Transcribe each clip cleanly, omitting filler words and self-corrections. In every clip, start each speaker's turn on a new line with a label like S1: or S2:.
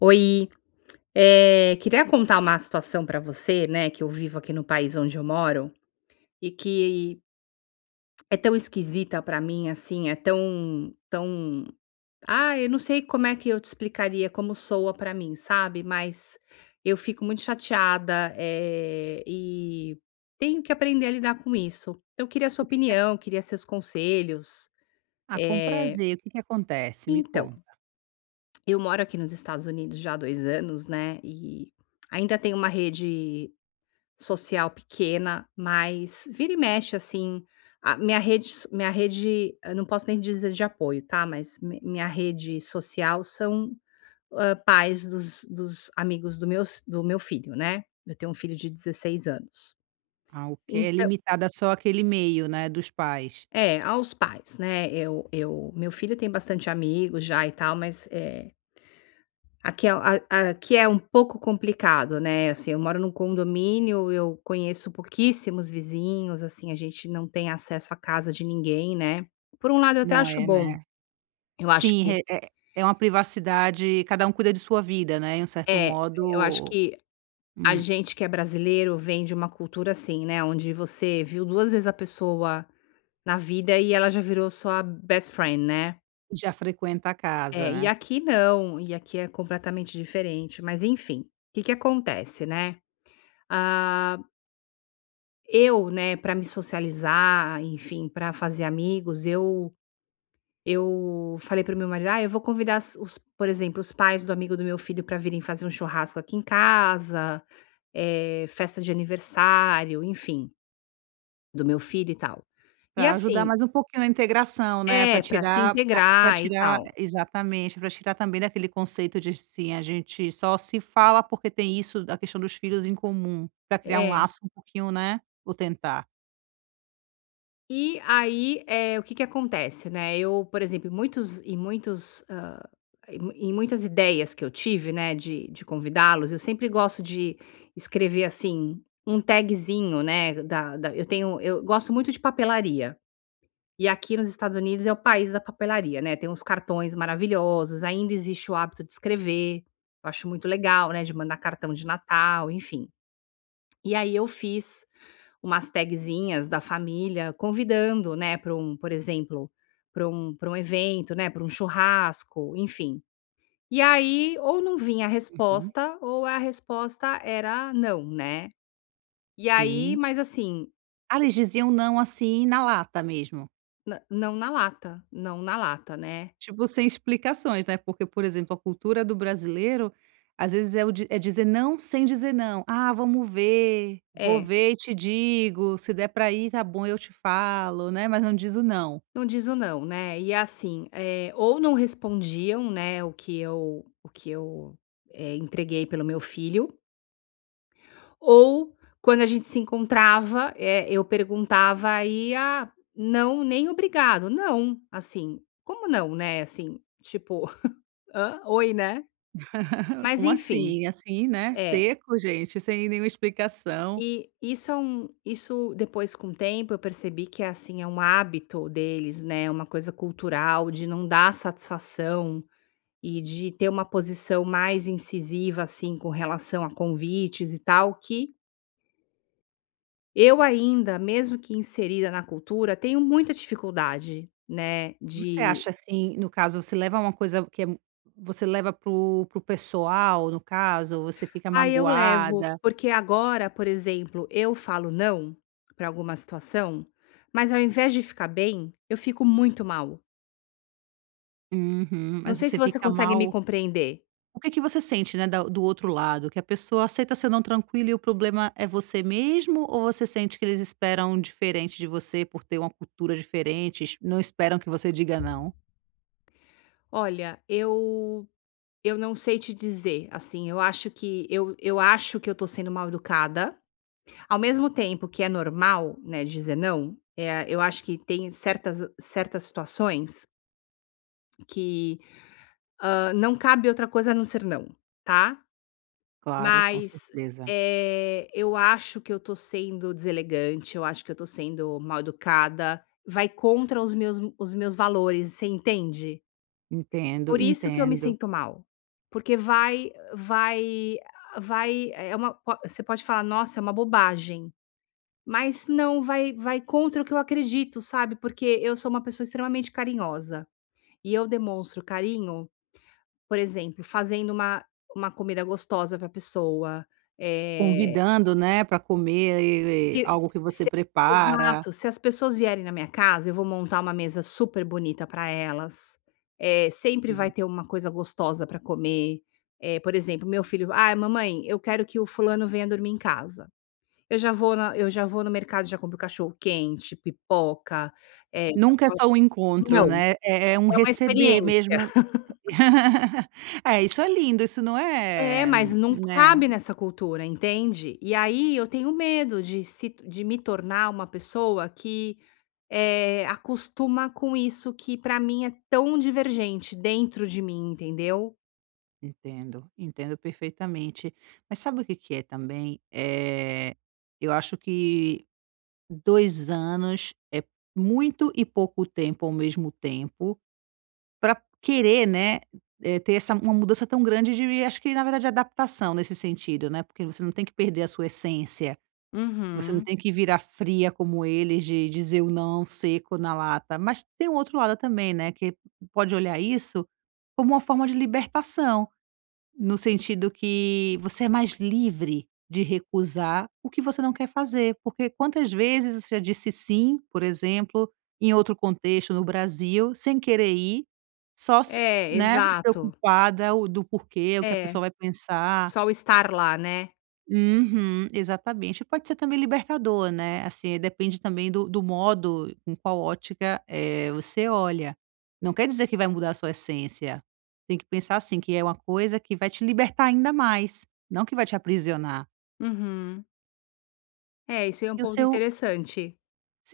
S1: Oi, queria contar uma situação para você, né, que eu vivo aqui no país onde eu moro e que é tão esquisita para mim, assim, é tão, tão, ah, eu não sei como é que eu te explicaria como soa para mim, sabe? Mas eu fico muito chateada, e tenho que aprender a lidar com isso. Então, eu queria sua
S2: O que que a
S1: opinião, queria seus conselhos.
S2: com
S1: Eh,
S2: prazer. O que que acontece? Me
S1: então,
S2: conta.
S1: eu moro aqui nos Estados Unidos já há 2 anos, né, e ainda tem uma rede social pequena, mas vira e mexe, assim, a minha rede eu não posso nem dizer de apoio, tá, mas mi minha rede social são, pais dos amigos do meu filho, né. Eu tenho um filho de 16 anos.
S2: Ah, ok. É
S1: Então
S2: limitada só aquele meio, né, dos pais.
S1: é, aos pais, né, eu meu filho tem bastante amigos já e tal, mas, é, aqui é aqui é um pouco complicado, né, assim, eu moro num condomínio, eu conheço pouquíssimos vizinhos, assim, a gente não tem acesso à casa de ninguém, né. Por um lado eu até
S2: Não
S1: acho
S2: é,
S1: bom,
S2: né.
S1: eu acho
S2: Sim,
S1: que
S2: re é é uma privacidade, cada um cuida de sua vida, né, em um certo
S1: é, eu acho
S2: modo.
S1: que a
S2: Hum.
S1: gente que é brasileiro vem de uma cultura assim, né, onde você viu 2 vezes a pessoa na vida e ela já virou sua best friend, né.
S2: Já frequenta a casa,
S1: É, e
S2: né.
S1: aqui não, e aqui é completamente diferente, mas enfim, o que que acontece, né. Ah Eu, né, para me socializar, enfim, para fazer amigos, eu falei para o meu marido: "Ah, eu vou convidar as os por exemplo, os pais do amigo do meu filho para virem fazer um churrasco aqui em casa, festa de aniversário, enfim, do meu filho e tal." E
S2: Para ajudar
S1: assim
S2: mais um pouquinho na integração, né,
S1: é, para se
S2: para
S1: integrar e
S2: tirar,
S1: tal.
S2: exatamente, para tirar também daquele conceito de, assim, a gente só se fala porque tem isso da questão dos filhos em comum, para criar um
S1: É.
S2: laço um pouquinho, né, ou tentar.
S1: E aí, é o que que acontece, né, eu, por exemplo, em muitos, hã, em mu- em muitas ideias que eu tive, né, de convidá-los, eu sempre gosto de escrever, assim, um tagzinho, né, da da eu tenho eu gosto muito de papelaria, e aqui nos Estados Unidos é o país da papelaria, né, tem uns cartões maravilhosos, ainda existe o hábito de escrever, eu acho muito legal, né, de mandar cartão de Natal, enfim. E aí eu fiz umas tagzinhas da família convidando, né, para um, por exemplo, para um evento, né, para um churrasco, enfim. E aí, ou não vinha a
S2: Uhum.
S1: resposta, ou a resposta era "não", né. E aí,
S2: Sim.
S1: mas assim,
S2: Ah, eles diziam não, assim, na lata mesmo?
S1: nã não na lata, não na lata, né.
S2: Tipo, sem explicações, né, porque, por exemplo, a cultura do brasileiro, às vezes, é o di é dizer não sem dizer não. "Ah, vamos ver, vou
S1: É,
S2: ver e te digo, se der pra ir, tá bom, eu te falo", né, mas não diz o não.
S1: não diz o não, né. E assim, ou não respondiam, né, o que eu entreguei pelo meu filho, ou quando a gente se encontrava, eu perguntava aí: "Ah, não, nem obrigado." "Não", assim, como não, né, assim, tipo: "Hã? Oi, né." Mas
S2: Como
S1: enfim,
S2: assim? Assim, né,
S1: é.
S2: seco, gente, sem nenhuma explicação.
S1: E isso depois com o tempo eu percebi que é assim, é um hábito deles, né, uma coisa cultural de não dar satisfação e de ter uma posição mais incisiva, assim, com relação a convites e tal, que eu ainda, mesmo que inserida na cultura, tenho muita dificuldade, né,
S2: Você
S1: de:
S2: acha, assim, no caso, você leva uma coisa que é mu você leva pro pessoal, no caso, ou você fica
S1: "Ah, eu levo",
S2: magoada?
S1: porque agora, por exemplo, eu falo não para alguma situação, mas ao invés de ficar bem, eu fico muito mal.
S2: Uhum.
S1: Não
S2: Mas
S1: sei se
S2: você
S1: você
S2: fica
S1: consegue me
S2: mal.
S1: compreender.
S2: O que que você sente, né, da do outro lado? Que a pessoa aceita seu não tranquilo e o problema é você mesmo, ou você sente que eles esperam diferente de você por ter uma cultura diferente, es não esperam que você diga não?
S1: "Olha, eu não sei te dizer", assim, eu acho que eu tô sendo mal educada, ao mesmo tempo que é normal, né, dizer não. É, eu acho que tem certas situações que, não cabe outra coisa a não ser não, tá.
S2: Claro, com
S1: Mas,
S2: certeza.
S1: eu acho que eu tô sendo deselegante, eu acho que eu tô sendo mal educada, vai contra os meus valores, você entende?
S2: Entendo,
S1: Por isso que eu me
S2: entendo.
S1: sinto mal, porque vai vai vai é uma po você pode falar: "Nossa, é uma bobagem", mas não, vai contra o que eu acredito, sabe, porque eu sou uma pessoa extremamente carinhosa, e eu demonstro carinho, por exemplo, fazendo uma comida gostosa para a pessoa, eh,
S2: Convidando, né, para comer, e
S1: se se
S2: algo que você
S1: se-
S2: prepara.
S1: exato, se as pessoas vierem na minha casa, eu vou montar uma mesa super bonita para elas, sempre vai
S2: Sim.
S1: ter uma coisa gostosa para comer. Por exemplo, meu filho: "Ah, mamãe, eu quero que o fulano venha dormir em casa." Eu já vou no mercado, já compro cachorro quente, pipoca, eh
S2: Nunca é só um encontro,
S1: não,
S2: né, é é um
S1: é uma
S2: receber
S1: experiência.
S2: mesmo. É, isso é lindo, isso não
S1: É,
S2: é,
S1: mas não
S2: né.
S1: cabe nessa cultura, entende? E aí eu tenho medo de se de me tornar uma pessoa que é, acostuma com isso que pra mim é tão divergente dentro de mim, entendeu?
S2: Entendo, entendo perfeitamente. Mas sabe o que que é também? É, eu acho que 2 anos é muito e pouco tempo ao mesmo tempo para querer, né, ter essa uma mudança tão grande de, acho que, na verdade, adaptação nesse sentido, né, porque você não tem que perder a sua essência, você não
S1: Uhum.
S2: tem que virar fria como eles de dizer o não seco na lata, mas tem um outro lado também, né, que pode olhar isso como uma forma de libertação. No sentido que você é mais livre de recusar o que você não quer fazer, porque quantas vezes você já disse sim, por exemplo, em outro contexto no Brasil, sem querer ir, só se,
S1: É,
S2: né,
S1: exato.
S2: preocupada o do porquê, o que a
S1: É,
S2: pessoa vai pensar.
S1: só o estar lá, né?
S2: Uhum, exatamente. Pode ser também libertador, né, assim, depende também do do modo, com qual ótica, você olha. Não quer dizer que vai mudar a sua essência. Tem que pensar assim, que é uma coisa que vai te libertar ainda mais, não que vai te aprisionar.
S1: Uhum. É, isso aí é um
S2: E
S1: ponto interessante.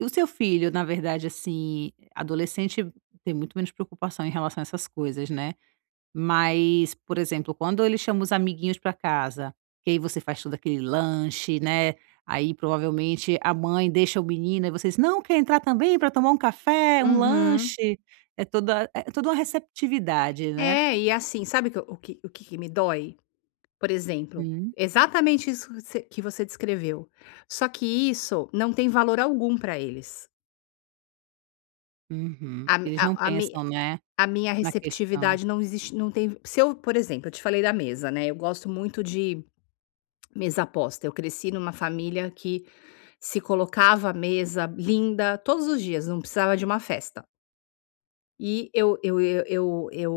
S2: o seu filho, na verdade, assim, adolescente, tem muito menos preocupação em relação a essas coisas, né. Mas, por exemplo, quando ele chama os amiguinhos para casa, que aí você faz todo aquele lanche, né, aí provavelmente a mãe deixa o menino e vocês: "Não, quer entrar também para tomar um café, um
S1: Uhum.
S2: lanche?" É toda uma receptividade, né.
S1: É, e assim, sabe o que que me dói? Por exemplo,
S2: Hum.
S1: exatamente isso que você descreveu. Só que isso não tem valor algum para eles.
S2: Uhum.
S1: A mi
S2: Eles não
S1: a a mi
S2: pensam, né,
S1: a minha
S2: na questão.
S1: receptividade não existe, não tem. Se eu, por exemplo, eu te falei da mesa, né, eu gosto muito de mesa posta. Eu cresci numa família que se colocava a mesa linda todos os dias, não precisava de uma festa. E eu eu eu eu eu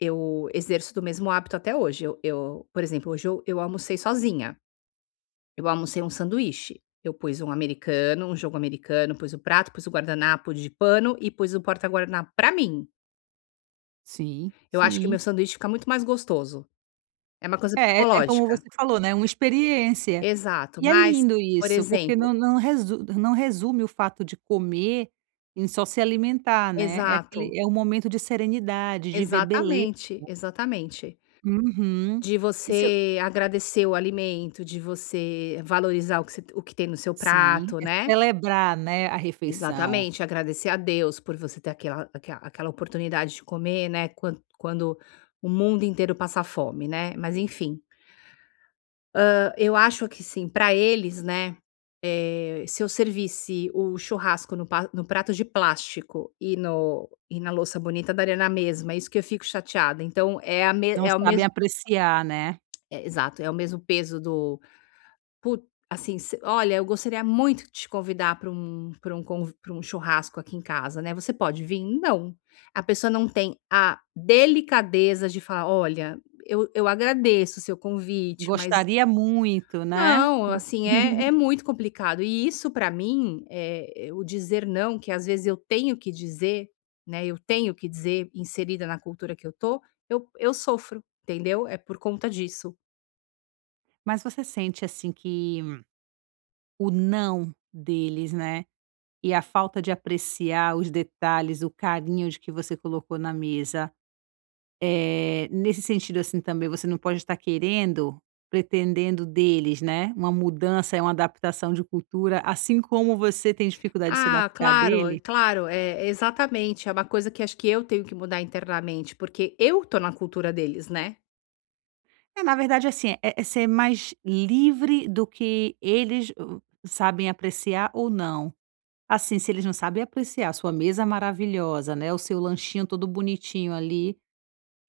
S1: eu exerço do mesmo hábito até hoje. Eu, por exemplo, hoje eu almocei sozinha. Eu almocei um sanduíche. Eu pus um americano, um jogo americano, pus o prato, pus o guardanapo de pano e pus o porta-guardanapo pra mim.
S2: Sim,
S1: Eu acho que meu
S2: sim.
S1: sanduíche fica muito mais gostoso. É uma coisa
S2: É, é como
S1: psicológica.
S2: você falou, né, uma experiência.
S1: Exato,
S2: E é
S1: mas,
S2: lindo
S1: por
S2: isso, porque
S1: exemplo
S2: não resu não resume o fato de comer em só se alimentar, né, é
S1: exato,
S2: aquele é um momento de serenidade, de ver beleza.
S1: exatamente, exatamente.
S2: Uhum.
S1: De
S2: E se eu
S1: você agradecer o alimento, de você valorizar o que tem no seu
S2: sim,
S1: prato,
S2: é
S1: né.
S2: celebrar, né, a refeição.
S1: Exatamente, agradecer a Deus por você ter aquela oportunidade de comer, né, quando o mundo inteiro passa fome, né, mas enfim. Eu acho que sim. Para eles, né, se eu servisse o churrasco no prato de plástico e no e na louça bonita daria na mesma. É isso que eu fico chateada, então é a me
S2: Não
S1: é o
S2: sabem
S1: mesmo,
S2: apreciar, né.
S1: é, exato, é o mesmo peso do... Put assim, se olha, eu gostaria muito de te convidar para um churrasco aqui em casa, né, você pode vir? Não. A pessoa não tem a delicadeza de falar: "Olha, eu agradeço o seu convite, mas"
S2: Gostaria muito, né.
S1: não, assim, é muito complicado. E isso para mim, é o dizer não, que às vezes eu tenho que dizer, né, eu tenho que dizer, inserida na cultura que eu tô, eu sofro, entendeu? É por conta disso.
S2: Mas você sente, assim, que o "não" deles, né, e a falta de apreciar os detalhes, o carinho de que você colocou na mesa, nesse sentido, assim, também, você não pode estar querendo, pretendendo deles, né, uma mudança, é uma adaptação de cultura, assim como você tem dificuldade de se
S1: Ah,
S2: adaptar
S1: claro, é
S2: dele.
S1: claro, é exatamente. É uma coisa que acho que eu tenho que mudar internamente, porque eu tô na cultura deles, né.
S2: É, na verdade, assim, é é ser mais livre do que eles o sabem apreciar ou não. Assim, se eles não sabem apreciar a sua mesa maravilhosa, né, o seu lanchinho todo bonitinho ali,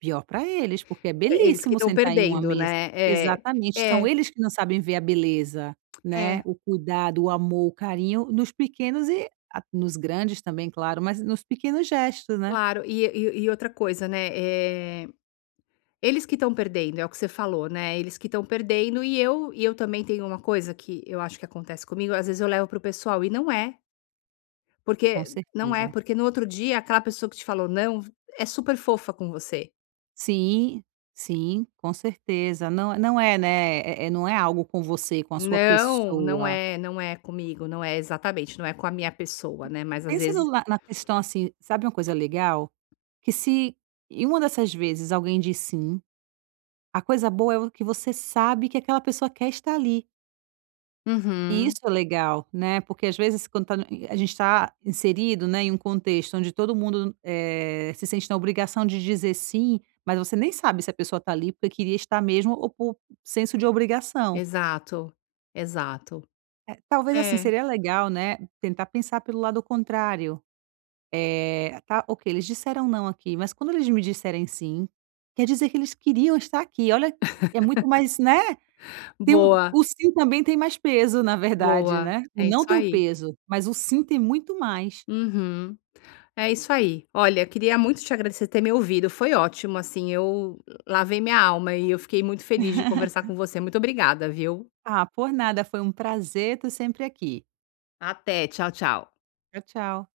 S2: pior para eles, porque é
S1: É eles que
S2: belíssimo
S1: estão
S2: sentar em uma
S1: perdendo, né.
S2: mesa.
S1: É,
S2: Exatamente, são
S1: é,
S2: eles que não sabem ver a beleza, né,
S1: é,
S2: o cuidado, o amor, o carinho nos pequenos e a nos grandes também, claro, mas nos pequenos gestos, né.
S1: claro. E outra coisa, né, eles que estão perdendo, é o que você falou, né, eles que estão perdendo e eu também tenho uma coisa que eu acho que acontece comigo, às vezes eu levo para o pessoal e não é,
S2: Com
S1: porque não é,
S2: certeza.
S1: porque no outro dia aquela pessoa que te falou não, é super fofa com você.
S2: Sim, sim, com certeza. Não não é, né, é é não é algo com você, com a sua
S1: Não, não
S2: pessoa.
S1: é, não é comigo, não é exatamente, não é com a minha pessoa, né, mas às
S2: Pensa no
S1: vezes...
S2: la na questão, assim, sabe uma coisa legal? Que se em uma dessas vezes alguém diz "sim", a coisa boa é o que você sabe que aquela pessoa quer estar ali. E
S1: Uhum.
S2: isso é legal, né, porque às vezes quando tá no a gente está inserido, né, em um contexto onde todo mundo, se sente na obrigação de dizer sim, mas você nem sabe se a pessoa está ali porque queria estar mesmo ou por senso de obrigação.
S1: Exato, exato.
S2: Talvez, assim,
S1: É.
S2: seria legal, né, tentar pensar pelo lado contrário. Tá, ok, eles disseram não aqui, mas quando eles me disserem sim, quer dizer que eles queriam estar aqui. Olha, é muito mais, né? Tem um
S1: Boa,
S2: o sim também tem mais peso, na verdade,
S1: boa.
S2: né. O
S1: É isso
S2: não tem o
S1: aí.
S2: peso, mas o sim tem muito mais.
S1: Uhum. É isso aí. Olha, eu queria muito te agradecer por ter me ouvido, foi ótimo, assim, eu lavei minha alma e eu fiquei muito feliz de conversar com você. Muito obrigada, viu.
S2: Ah, por nada, foi um prazer, tô sempre aqui.
S1: Até, tchau, tchau.
S2: Tchau, tchau.